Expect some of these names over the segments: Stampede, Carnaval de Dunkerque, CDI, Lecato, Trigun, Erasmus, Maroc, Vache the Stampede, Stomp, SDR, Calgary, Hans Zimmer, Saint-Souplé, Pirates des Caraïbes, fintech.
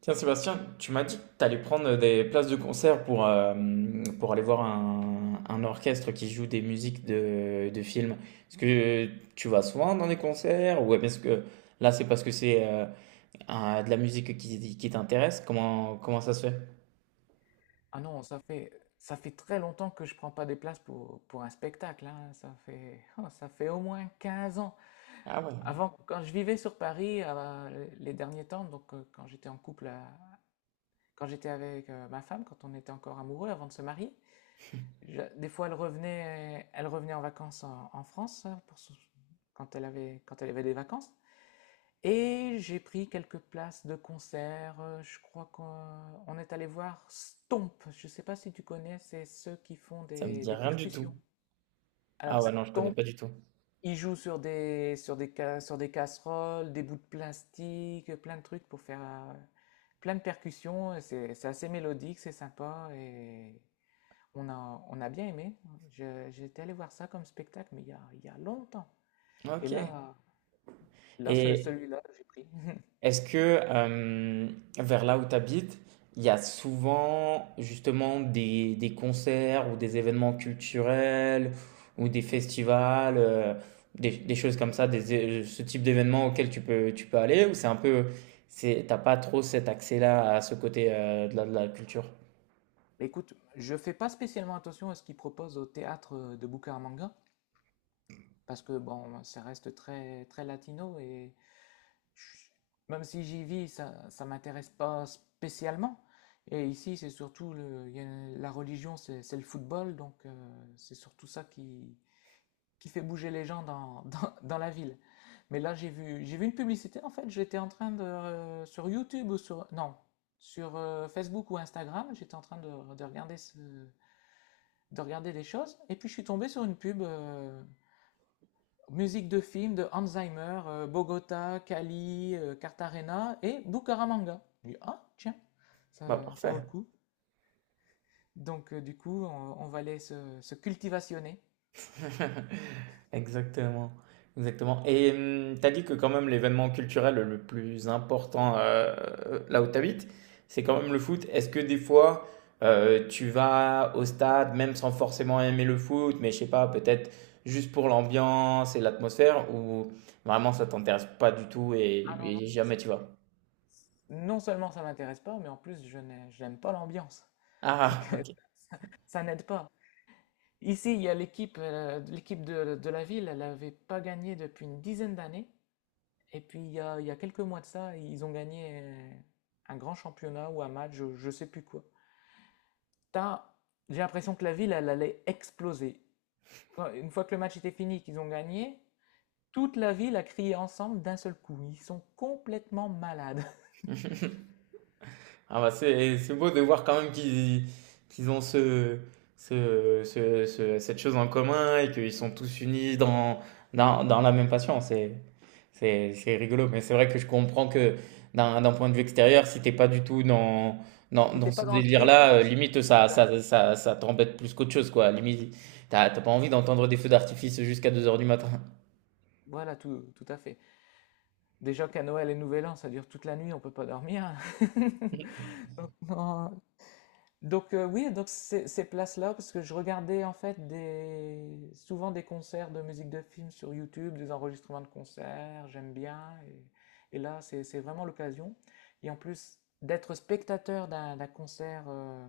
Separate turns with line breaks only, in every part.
Tiens, Sébastien, tu m'as dit que tu allais prendre des places de concert pour aller voir un orchestre qui joue des musiques de films. Est-ce que tu vas souvent dans des concerts ou est-ce que là, c'est parce que c'est de la musique qui t'intéresse? Comment ça se fait?
Ah non, ça fait très longtemps que je prends pas des places pour un spectacle, hein. Ça fait, ça fait au moins 15 ans.
Ah ouais,
Avant, quand je vivais sur Paris, les derniers temps, donc quand j'étais en couple, quand j'étais avec ma femme, quand on était encore amoureux avant de se marier, des fois elle revenait en vacances en, en France hein, quand quand elle avait des vacances. Et j'ai pris quelques places de concert. Je crois qu'on est allé voir Stomp. Je ne sais pas si tu connais, c'est ceux qui font
ça me dit
des
rien du tout.
percussions.
Ah
Alors
ouais, non, je connais
Stomp,
pas du tout.
ils jouent sur des, sur des, sur des casseroles, des bouts de plastique, plein de trucs pour faire plein de percussions. C'est assez mélodique, c'est sympa et on a bien aimé. J'étais allé voir ça comme spectacle, mais il y a longtemps. Et
Ok.
là,
Et,
celui-là, j'ai pris.
Est-ce que euh, vers là où tu habites, il y a souvent justement des concerts ou des événements culturels ou des festivals, des choses comme ça, ce type d'événements auxquels tu peux aller ou c'est un peu, c'est, t'as pas trop cet accès-là à ce côté de de la culture?
Bah, écoute, je fais pas spécialement attention à ce qu'ils proposent au théâtre de Bucaramanga, parce que bon, ça reste très très latino et je- même si j'y vis, ça m'intéresse pas spécialement. Et ici, c'est surtout le, il y a- la religion, c'est le football, donc c'est surtout ça qui fait bouger les gens dans, dans, dans la ville. Mais là, j'ai vu une publicité. En fait, j'étais en train de sur YouTube ou sur non sur Facebook ou Instagram, j'étais en train de regarder ce de regarder des choses. Et puis je suis tombé sur une pub musique de film de Hans Zimmer, Bogota, Cali, Cartagena et Bucaramanga. Je me dis, ah, tiens, ça,
Bah
ça vaut
parfait.
le coup. Donc du coup, on va aller se cultivationner.
Exactement, exactement. Et t'as dit que quand même l'événement culturel le plus important là où t'habites, c'est quand même le foot. Est-ce que des fois tu vas au stade même sans forcément aimer le foot, mais je sais pas, peut-être juste pour l'ambiance et l'atmosphère, ou vraiment ça t'intéresse pas du tout et jamais
C'est-
tu vas?
Non seulement ça m'intéresse pas, mais en plus, je n'aime pas l'ambiance. Donc
Ah, ok.
ça, ça n'aide pas. Ici, il y a l'équipe, l'équipe de la ville, elle n'avait pas gagné depuis une dizaine d'années. Et puis il y a quelques mois de ça, ils ont gagné un grand championnat ou un match, je sais plus quoi. T'as- J'ai l'impression que la ville, elle allait exploser. Une fois que le match était fini, qu'ils ont gagné, toute la ville a crié ensemble d'un seul coup. Ils sont complètement malades.
Ah bah c'est beau de voir quand même qu'ils ont cette chose en commun et qu'ils sont tous unis dans, dans la même passion. C'est, c'est rigolo. Mais c'est vrai que je comprends que d'un point de vue extérieur, si t'es pas du tout dans, dans
C'était pas
ce
dans le trip,
délire-là,
non,
limite
c'est bizarre.
ça t'embête plus qu'autre chose, quoi. Limite, t'as pas envie d'entendre des feux d'artifice jusqu'à 2 heures du matin.
Voilà, tout, tout à fait. Déjà qu'à Noël et Nouvel An, ça dure toute la nuit, on peut pas dormir. Non, donc oui, donc ces, ces places-là, parce que je regardais en fait des, souvent des concerts de musique de film sur YouTube, des enregistrements de concerts, j'aime bien. Et là, c'est vraiment l'occasion. Et en plus, d'être spectateur d'un concert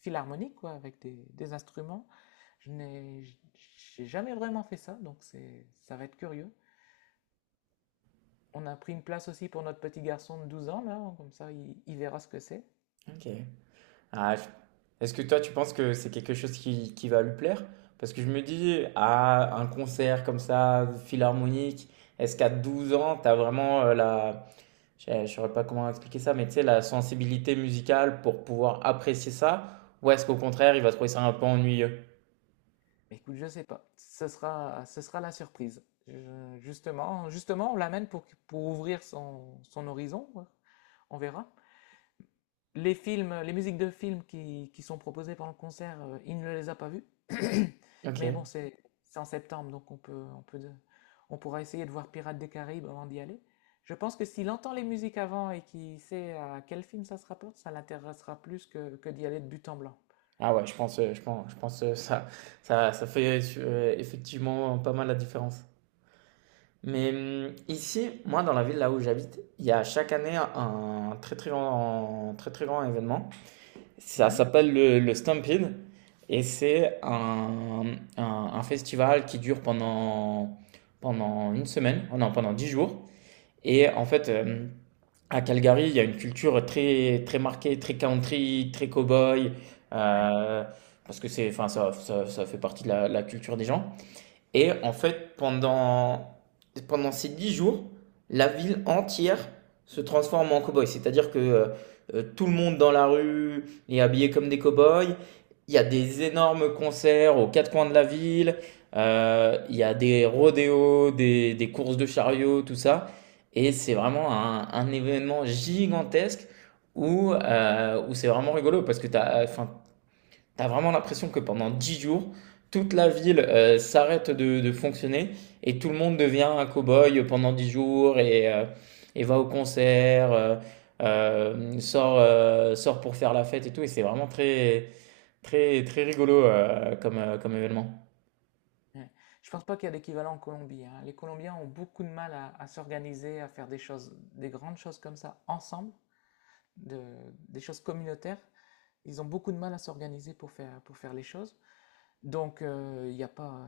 philharmonique, quoi, avec des instruments, je n'ai j- j'ai jamais vraiment fait ça, donc c'est, ça va être curieux. On a pris une place aussi pour notre petit garçon de 12 ans, là, comme ça, il verra ce que c'est.
Ok. Ah, Est-ce que toi, tu penses que c'est quelque chose qui va lui plaire? Parce que je me dis, à un concert comme ça, philharmonique, est-ce qu'à 12 ans, t'as vraiment la... Je ne saurais pas comment expliquer ça, mais tu sais, la sensibilité musicale pour pouvoir apprécier ça? Ou est-ce qu'au contraire, il va trouver ça un peu ennuyeux?
Mais écoute, je sais pas. Ce sera la surprise. Justement, on l'amène pour ouvrir son, son horizon. Ouais. On verra. Les films, les musiques de films qui sont proposées pendant le concert, il ne les a pas vues. Mais bon,
Ok.
c'est en septembre, donc on peut, on peut, on pourra essayer de voir Pirates des Caraïbes avant d'y aller. Je pense que s'il entend les musiques avant et qu'il sait à quel film ça se rapporte, ça l'intéressera plus que d'y aller de but en blanc.
Ah ouais, je pense, je pense, je pense ça fait effectivement pas mal la différence. Mais ici, moi, dans la ville là où j'habite, il y a chaque année un très très grand événement. Ça
Mhm.
s'appelle le Stampede et c'est un, un festival qui dure pendant, pendant une semaine, oh non, pendant 10 jours. Et en fait, à Calgary, il y a une culture très très marquée, très country, très cowboy,
Ouais.
euh, parce que c'est, enfin, ça fait partie de la culture des gens. Et en fait, pendant, pendant ces 10 jours, la ville entière se transforme en cow-boy. C'est-à-dire que tout le monde dans la rue est habillé comme des cow-boys. Il y a des énormes concerts aux quatre coins de la ville. Il y a des rodéos, des courses de chariots, tout ça. Et c'est vraiment un événement gigantesque où, où c'est vraiment rigolo parce que t'as, enfin, t'as vraiment l'impression que pendant 10 jours, toute la ville s'arrête de fonctionner et tout le monde devient un cow-boy pendant 10 jours et va au concert, sort, sort pour faire la fête et tout. Et c'est vraiment très, très, très rigolo comme, comme événement.
Ouais. Je pense pas qu'il y a d'équivalent en Colombie, hein. Les Colombiens ont beaucoup de mal à s'organiser, à faire des choses, des grandes choses comme ça ensemble, de- des choses communautaires. Ils ont beaucoup de mal à s'organiser pour faire les choses. Donc, il n'y a pas,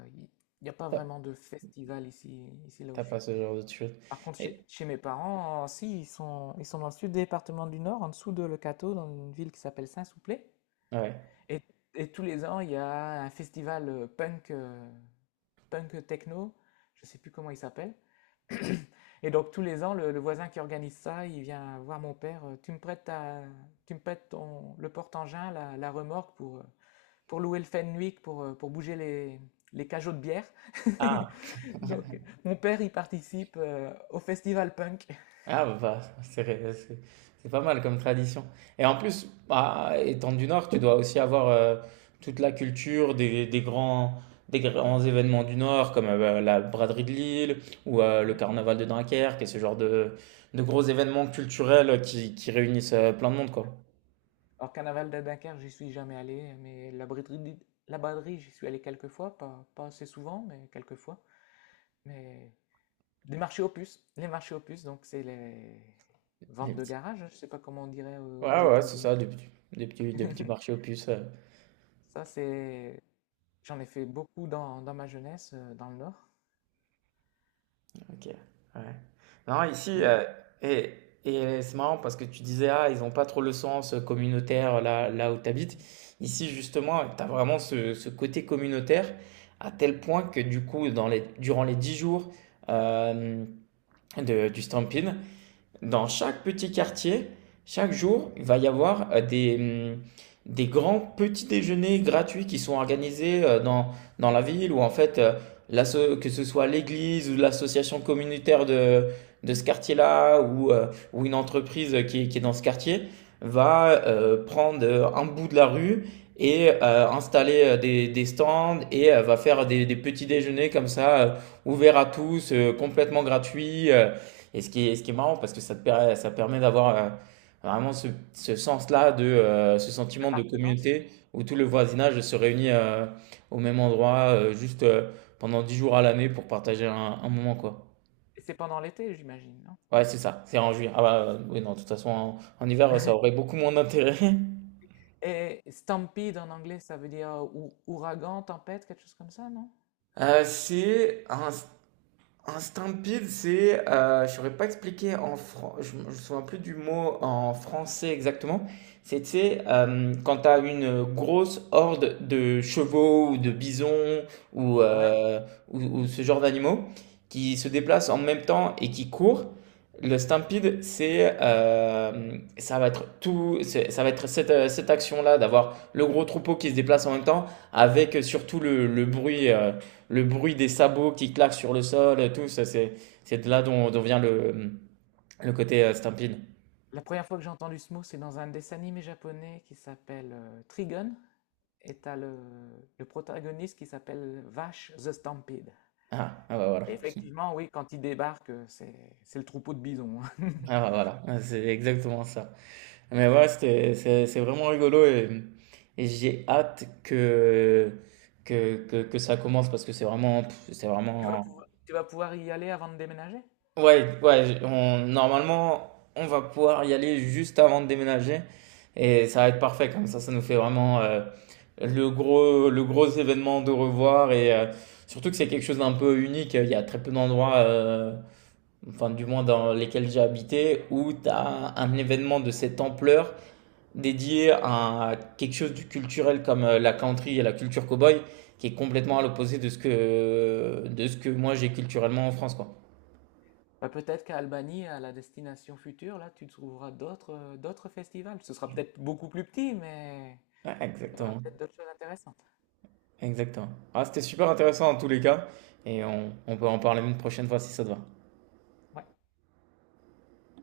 il y a pas
T'as
vraiment de festival ici, ici là où
t'as
je
pas
suis.
ce genre de choses.
Par contre, chez,
Et-
chez mes parents, si, ils sont dans le sud du département du Nord, en dessous de Lecato, dans une ville qui s'appelle Saint-Souplé.
Ouais.
Et, et tous les ans, il y a un festival punk. Punk techno, je ne sais plus comment il s'appelle. Et donc tous les ans, le voisin qui organise ça, il vient voir mon père. Tu me prêtes, le porte-engin, la remorque pour louer le Fenwick, pour bouger les cajots de bière.
Ah,
Donc mon père, il participe au festival punk.
Ah bah, bah, c'est c'est pas mal comme tradition. Et en plus, bah, étant du Nord, tu dois aussi avoir toute la culture des grands événements du Nord, comme bah, la braderie de Lille ou le
Hein.
carnaval de Dunkerque et ce genre de gros événements culturels qui réunissent plein de monde, quoi.
Alors Carnaval de Dunkerque, j'y suis jamais allé, mais la braderie, j'y suis allé quelques fois, pas, pas assez souvent, mais quelques fois. Mais des marchés aux puces. Les marchés aux puces, donc c'est les
Des
ventes de
petits-
garage, je ne sais pas comment on dirait aux
Ouais, ouais, c'est
États-Unis.
ça, des petits marchés aux puces.
Ça, c'est... J'en ai fait beaucoup dans, dans ma jeunesse, dans le Nord.
OK, ouais. Non, ici,
Mais
et et c'est marrant parce que tu disais: «Ah, ils ont pas trop le sens, communautaire là où tu habites». Ici, justement, tu as vraiment ce côté communautaire à tel point que du coup, dans les durant les 10 jours, hem, de du Stampin', dans chaque petit quartier, chaque jour, il va y avoir des grands petits déjeuners gratuits qui sont organisés dans, dans la ville ou en fait, que ce soit l'église ou l'association communautaire de ce quartier-là ou une entreprise qui est dans ce quartier va prendre un bout de la rue et installer des stands et va faire des petits déjeuners comme ça, ouverts à tous, complètement gratuits. Et ce qui est marrant, parce que ça permet d'avoir vraiment ce, ce sens-là, de, ce sentiment de
l'appartenance,
communauté
oui.
où tout le voisinage se réunit au même endroit, juste pendant 10 jours à l'année pour partager un moment, quoi.
Et c'est pendant l'été, j'imagine, non?
Ouais, c'est ça, c'est en juillet. Ah bah, oui, non, de toute façon, en, en hiver, ça aurait beaucoup moins d'intérêt.
Et stampede en anglais, ça veut dire ouragan, tempête, quelque chose comme ça, non?
C'est un stampede, c'est, je saurais pas expliquer en me je me souviens plus du mot en français exactement. C'était quand t'as une grosse horde de chevaux ou de bisons ou,
Ouais.
euh, ou ce genre d'animaux qui se déplacent en même temps et qui courent. Le stampede, c'est, ça va être tout, ça va être cette, cette action-là d'avoir le gros troupeau qui se déplace en même temps avec surtout le bruit. Le bruit des sabots qui claquent sur le sol, tout ça, c'est de là dont vient le côté Stampin'.
La première fois que j'ai entendu ce mot, c'est dans un dessin animé japonais qui s'appelle Trigun. Et t'as le protagoniste qui s'appelle Vache the Stampede.
Ah, ah bah
Et
voilà.
effectivement, oui, quand ils débarquent, c'est le troupeau de bisons. Hein.
Ah bah voilà. Ah, c'est exactement ça. Mais ouais, c'était, c'est vraiment rigolo et j'ai hâte que ça commence parce que c'est vraiment, pff, c'est vraiment
Tu vas pouvoir y aller avant de déménager?
ouais, ouais, on, normalement, on va pouvoir y aller juste avant de déménager et ça va être parfait comme ça nous fait vraiment le gros événement de revoir et surtout que c'est quelque chose d'un peu unique. Il y a très peu d'endroits, enfin du moins dans lesquels j'ai habité, où tu as un événement de cette ampleur dédié à quelque chose du culturel comme la country et la culture cowboy qui est complètement à l'opposé de ce que moi j'ai culturellement en France, quoi.
Bah, peut-être qu'à Albanie, à la destination future, là, tu trouveras d'autres d'autres festivals. Ce sera peut-être beaucoup plus petit, mais
Ouais,
il y aura
exactement.
peut-être d'autres choses intéressantes.
Exactement. Ah, c'était super intéressant en tous les cas, et on peut en parler une prochaine fois si ça te va.
Ouais.